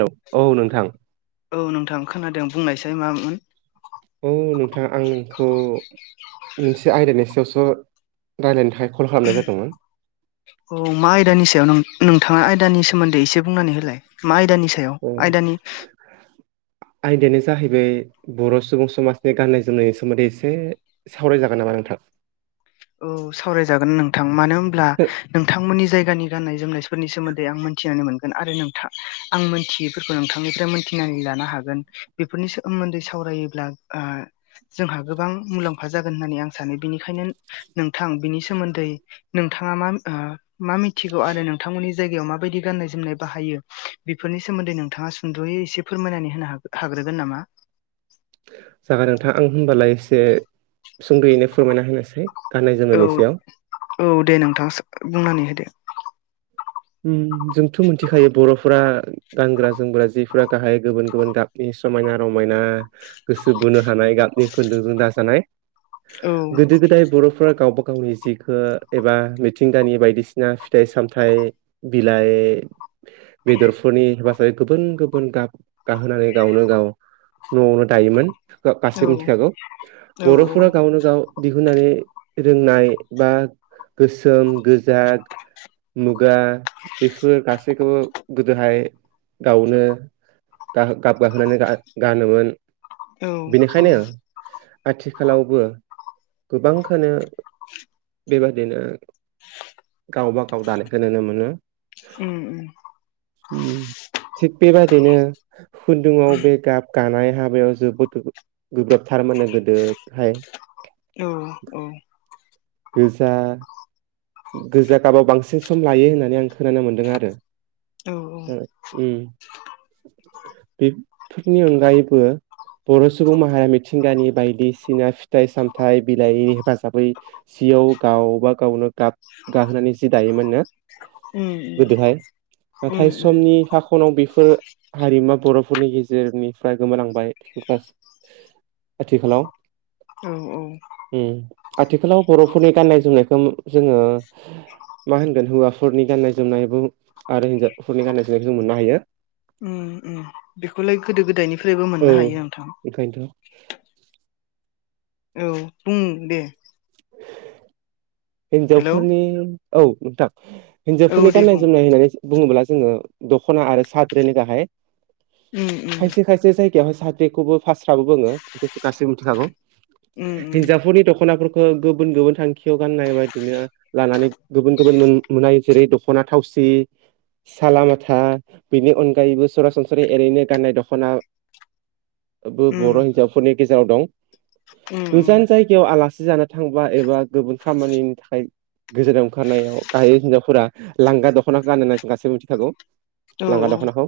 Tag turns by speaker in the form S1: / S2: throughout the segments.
S1: हेल' औ नोंथां,
S2: औ नोंथां खोनादों, !
S1: [unintelligible] मोनसे आयदानि सायावसो रायज्लायनो थाय
S2: औ मा आयदानि सायाव नों? नोंथाङा आयदानि सोमोन्दै एसे बुंनानै होलाय मा आयदानि नि सायाव
S1: ओ
S2: आयदानि
S1: आयदायानो जाहैबाय बर' सुबुं समाजनि गाननाय जोमनायनि सोमोन्दै एसे सावराय जागोन नामा नोंथां? [inaudible]
S2: औ सावरायजागोन नोंथां मानो होनोमब्ला
S1: हो
S2: नोंथांमोननि जायगानि गाननाय जोमनायफोरनि सोमोन्दै आं मोनथिनानै मोनगोन आरो नोंथ आं मोनथियैफोरखौ नोंथांनिफ्राय मोनथिनानै ला बेफोरनि सोमोन्दै सावायो ओ जोंहा गोबां मुलाम्फा जागोन होननानै आं सानो बेनिखायनो नोंथां बिनि सोमोन्दै नोंथाङा मा मा मिथिगौ आरो नोंथांमोननि जायगायाव गाननाय जनाय बाहायो बेफोरनि सोमोन्दै नोंथाङा सुंद'यै एसे फोरमायनानै होन हा हागोन। हागोन नामा?
S1: जागोन नोंथां आं होनबालाय एसे सुंद'यैनो फोरमायना होनोसै। गाननाय
S2: औ
S1: जोमनायनि सायाव
S2: औ दे नोंथाङ बुंनानै होदो।
S1: ओम जोंथ' मिथिखायो बर'फोरा गानग्रा जोमग्रा जिफोरा गाहाय गुबुन गुबुन गाबनि सम मायना रमायना। गोसो बोनो हानाय गाबनि खुदुंजों दाजानाय
S2: औ
S1: गोदो गोदाय बर'फोरा गावबााव गावनि जिखौ एबा मिथिंगानि बायदिसिना फिथाइ सामथाइ बिलाइ बेदरफोरनि हेफाजाब गुबुन गुबुन गाब गाहोनानै गावनो गाव न'आवनो दायोमोन
S2: औ
S1: गासैबो मिथिखागौ
S2: औ औ
S1: बर'फोरा गावनो गाव दि होननानै रोंनाय बा गोसोम गोजा मुगा बेफोर गासैखौबो गोदोहाय गावनो गाब गाहोनानै गा गानोमोन।
S2: औ औ।
S1: बेनिखायनो आथिखालावबो गोबांखो बेबादिनो गावबा गाव दानायखौ नुनो मोनो।
S2: ओम ओम
S1: उम थिग बेबायदिनो खुन्दुङाव बे गाब गानाय हाबायाव जोबोद गोब्राबथार मोनो गोदोहाय
S2: औ औ
S1: गोजा गोजा गाबाव बांसिन सम लायो होननानै आं खोनानो मोन्दों आरो ओ ए बेफोरनि अनगायैबो बर' सुबुं माहारिया मिथिंगानि बायदिसिना फिथाइ सामथाइ बिलाइनि हेफाजाबै सि गावबा गावनो गाब गाहोनानै जि दायोमोन ना गोदोहाय नाथाय समनि फाख फनाव बेफोर हारिमुयख बर'फोरनि गेजेरनिफ्राय गोमानांबाय बे आथिखालाव
S2: औ
S1: ओम आथिखालाव बर'फोरनि गाननाय जोमनायखौ जोङो [inaudible] मा होनगोन हौवाफोरनि गाननाय जोमनायबो आरो हिनजावफोरनि गाननाय जोमनायखौ जों मोननो हायो।
S2: बेखौलाय गोदो गोदायनिफ्रायबो
S1: औ
S2: मोननो हायो नोंथा।
S1: ओंखायनोथ'
S2: औ बुं दे। हेलौ
S1: हिनजावफोरनि औ नोंथां
S2: औ
S1: हिनजावफोरनि
S2: दे
S1: गाननाय
S2: बुं
S1: जोमनाय होननानै बुङोब्ला जो दखना आरो साद्रनि गाहाय
S2: उम उम
S1: खायसे खायसे जाय वहाय साेखौबो फास्राबो बुङो बेखौ गासैबो मिथिखागौ
S2: उम
S1: हिनजावफोरनि दख'नाफोरखौ ओ गुबुन गुबुन थांखियाव गाननाय बायदिनो लानानै गुबुन गुबुन मोन मोननाय जेरै दख'ना थावसि सालालामाथा बेनि अनगायैबो सरासनस्रै एओरैनो गाननाय दख'ना।
S2: उम
S1: बर' हिनजावफोरनि गेजेराव दं
S2: उम उम
S1: गोजान जायगायाव आलासि जानो थांबा एबा गुबुन खामानिनि थाखाय गोजोनाव ओंखारनायाव गाहाय हिनजावफोरा लांगा दख'ना गान होननानै गासैबो मिथिखागौ।
S2: औ
S1: लांगा
S2: औ
S1: दख'नाखौ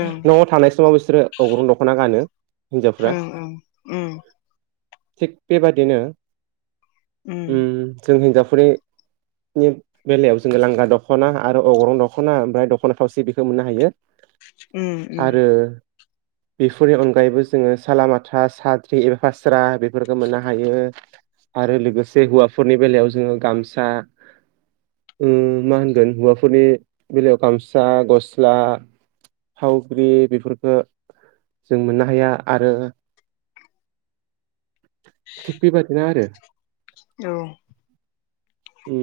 S2: ओं
S1: न'आव थानाय समाव बिसोरो अग्रुं दख'ना गानो। हिनजावफ्रा
S2: ओं ओं उम
S1: थिग बेबादिनो उ
S2: उम
S1: जों हिनजावफोरनि नि बेलायाव जोङो लांग्रा दख'ना आरो अग्रं दख'ना ओमफ्राय दख'ना थावसि बेखौ मोननो हायो।
S2: उ उ
S1: आरो बेफोरनि अनगायैबो जोङो सालालामाथा साद्रि एबा फास्रा बेफोरखौ मोननो हायो। आरो लोगोसे हौवाफोरनि बेलायाव जोङो गामसा ओ मा होनगोन हौवाफोरनि बेलायाव गामसा गस्ला फावग्रि बेफोरफोरखौो जों मोननो हाया आरो थिगबिबायादिनो आरो
S2: औ
S1: ओ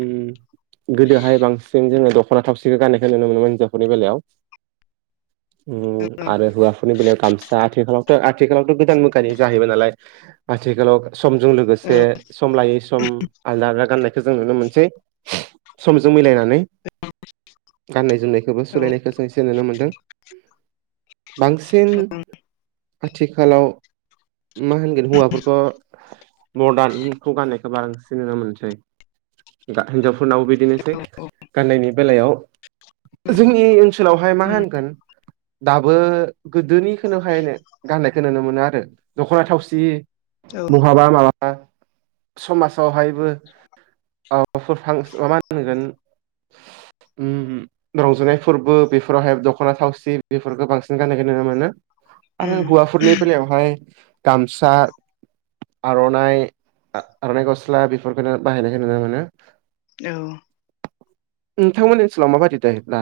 S1: गोदोहाय बांसिन जोङो दख' ना थावसिखौ गाननायखौ नुनो मोनोन हिनजावफोरनि बेलायाव उ आरो हवा फनि ब गामसाा आथिखालाव आथिखालावथ' गोदान मोगानि जाहैबाय नालाय आथिखालाव समजों
S2: औ
S1: लोगोसे सम लायै [unintelligible] गनायखौ जों नुनो मोनसे समजों मिलायनानै गान्नाय जनायखौबो
S2: औ
S1: सोलायनायखौ जों एसे नुनो मोन्दों बांसिन आथिखालाव मा होनगोन हौवाफोरखौ मदार्नखौ गानो गोबां सिनायनो मोनसै हिनजावफोरनावबो बिदिनोसै गाननायनि बेलायाव जोंनि ओनसोलावहाय मा होनगोन दाबो गोदोनिखौनोहायनो गाननायखौ नुनो मोनो आरो दख'ना थावसि
S2: औ
S1: बहाबा माबा समाजावहायबो [unintelligible] होनगोन ओ रंजानाय फोरबो बेफोरावहाय दख'ना थावसि बेफोरखौ बांसिन गाननायखौ नुनो मोनो आरो
S2: उम
S1: हवा फुरनि बेलावहाय गामसा आर'नाइ आर'नाइ गस्ला बेफोरखौनो बाहायनायखौ नुनो मोनो
S2: औ
S1: थांमोनानि ओसोललामाबादद ल्बा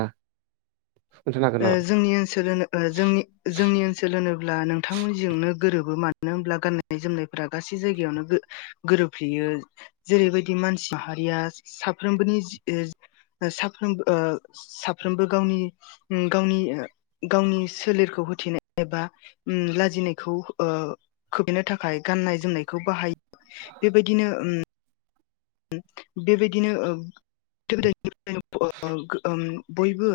S2: जोंनि ओनसोलो ज जोंनि ओनसोल होनोब्ला नों नोंथांमोनजोंनो गोरोबो मानो होनोमब्ला गाननाय जोमनायफोरा गासै जायगायावनो गोरोबफ्लेयो जेरैबायदि मानसि माहारिया साफ्रोमबोनि साफ्रोमबो ओ साफ्रोमबो गावनि गावनि गावनि सोलेरखौ होथनाय एबा लाजिनायखौ खोबनो थाखाय गाननाय जोमनायखौ बाहायो बेबायदिनो ओ बेबायदिनो बयबो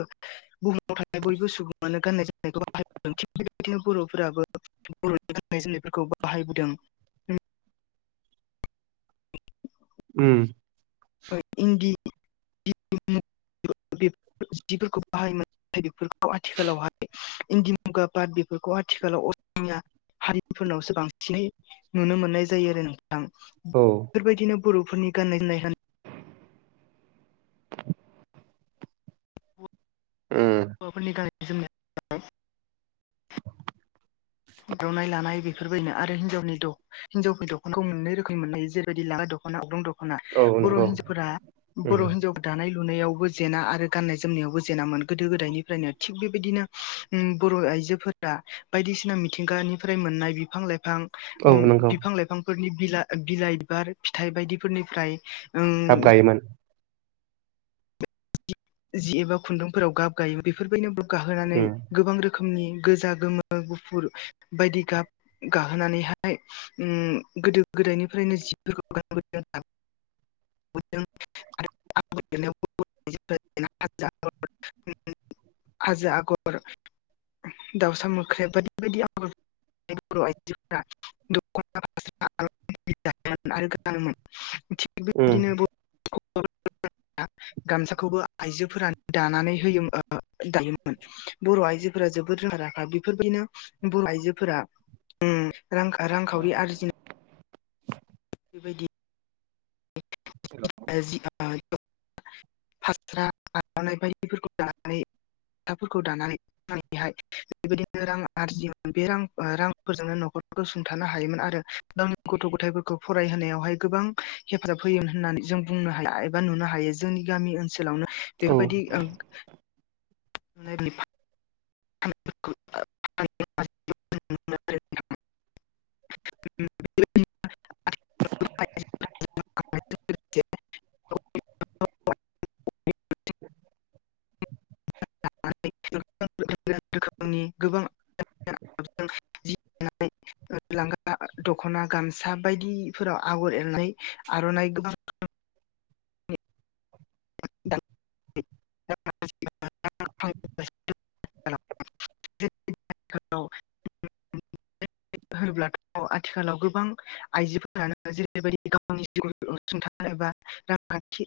S2: बुहुमाव थानाय बयबो सुबङानो गाननाय जो जोमनाय थि बेबायदिनो बर'फोराबो बर'नि गाननाय जोमनायफोरखौ बाहायबोदों
S1: [inaudible] उम
S2: इन्दि [inaudible] बे जिफोरखौ बाहायोम बेफोरखौ आथिखालावहाय इन्दि मुगा बाद बेफोरखौ आथिखालाव असमिया हारिफोरनावसो बांसिनै नुनो मोननाय जायो आरो नों थां
S1: औ
S2: बेफोरबायदिनो बर'फोरनि गाननाय जोमनाय होन
S1: उम
S2: हौवाफोरनि गाननाय जोमनाय आरनाय लानाय बेफोरबायदिनो आरो हिनजावनि हिनजावफोर दख'खौ मोननै रोखोम मोननाय जेरैबायदि लाङागा द खना अग्रं दख'ना
S1: औ
S2: बर'
S1: नंगौ
S2: हिफोरा
S1: उम
S2: बर' हिजाव दानाय लुनायावबो जेना आरो गाननाय जोमनायावबो जेेनामोन गोदो गोदायनिफ्रायनो थिग बेबायदिनो ओम बर' आइजोफोरा बायदिसिना मिथिंगानिफ्राय मोननाय बिा लाइां
S1: औ
S2: ओम
S1: नंगौ
S2: बिफां लाइफांफोरनि बिला बिलाइ बिबार फिथाइ बायदिफोरनिफ्राय उम
S1: गाब गायमोन
S2: जि एबा खुन्दुंफोराव गाब गायो बेफोरबायदिनो गाब गाहोनानै
S1: उम
S2: गोबां रोखोमनि खोमनि गोजा गोमो गुफुर बायदि गाब गाहोनानैहाय उम गोदो गोदायनिफ्रायनो जिफोरखौ गानबोदों आरो
S1: [unintelligible]
S2: [unintelligible] [unintelligible] दाउसा मोख्रे बायदि बायदि आगर [unintelligible] जायोन आरो गानोमोन थिग
S1: उम
S2: बेबायदिनो [unintelligible] गामसाखौबो आइजोफोरानो दानानै होयोमोन दायोमोन बर' आइजोफोरा जोबोद रोंखा राखा बेफोरबायदिनो बर' आइजोफोरा रांखावरि आरजिनो बेबायदि
S1: हेल'
S2: [unintelligible] फास्रा आरनाय बायदिफोरखौ लानानै थाफोरखौ दानानैहाय बेबायदिनो रां आरजियोन बे रान रांफोरजोंनो न'खर ग'सुंथानो हायोमोन आरो गावनि गथ' गथायफोरखौ फरायहोनायावहाय गोबां हेफाजाब होयोमोन होननानै जों बुंनो हाया एबा नुनो हायो जोंनि गामि ओनसोलावनो
S1: औ
S2: बेफोरबायदि ओं [inaudible] [unintelligible] [unintelligible] [unintelligible]
S1: [unintelligible]
S2: [unintelligible] [unintelligible] लांगा दख'ना गामसा बायदिफोराव आगर एरनाय आर'नाइ गोबां [unintelligible] [unintelligible]
S1: [unintelligible]
S2: होब्लाथ' आथिखालाव गोबां आइजोफोरानो जेरैबायदि गावनि जिउसुंथानो एबा रांखानथि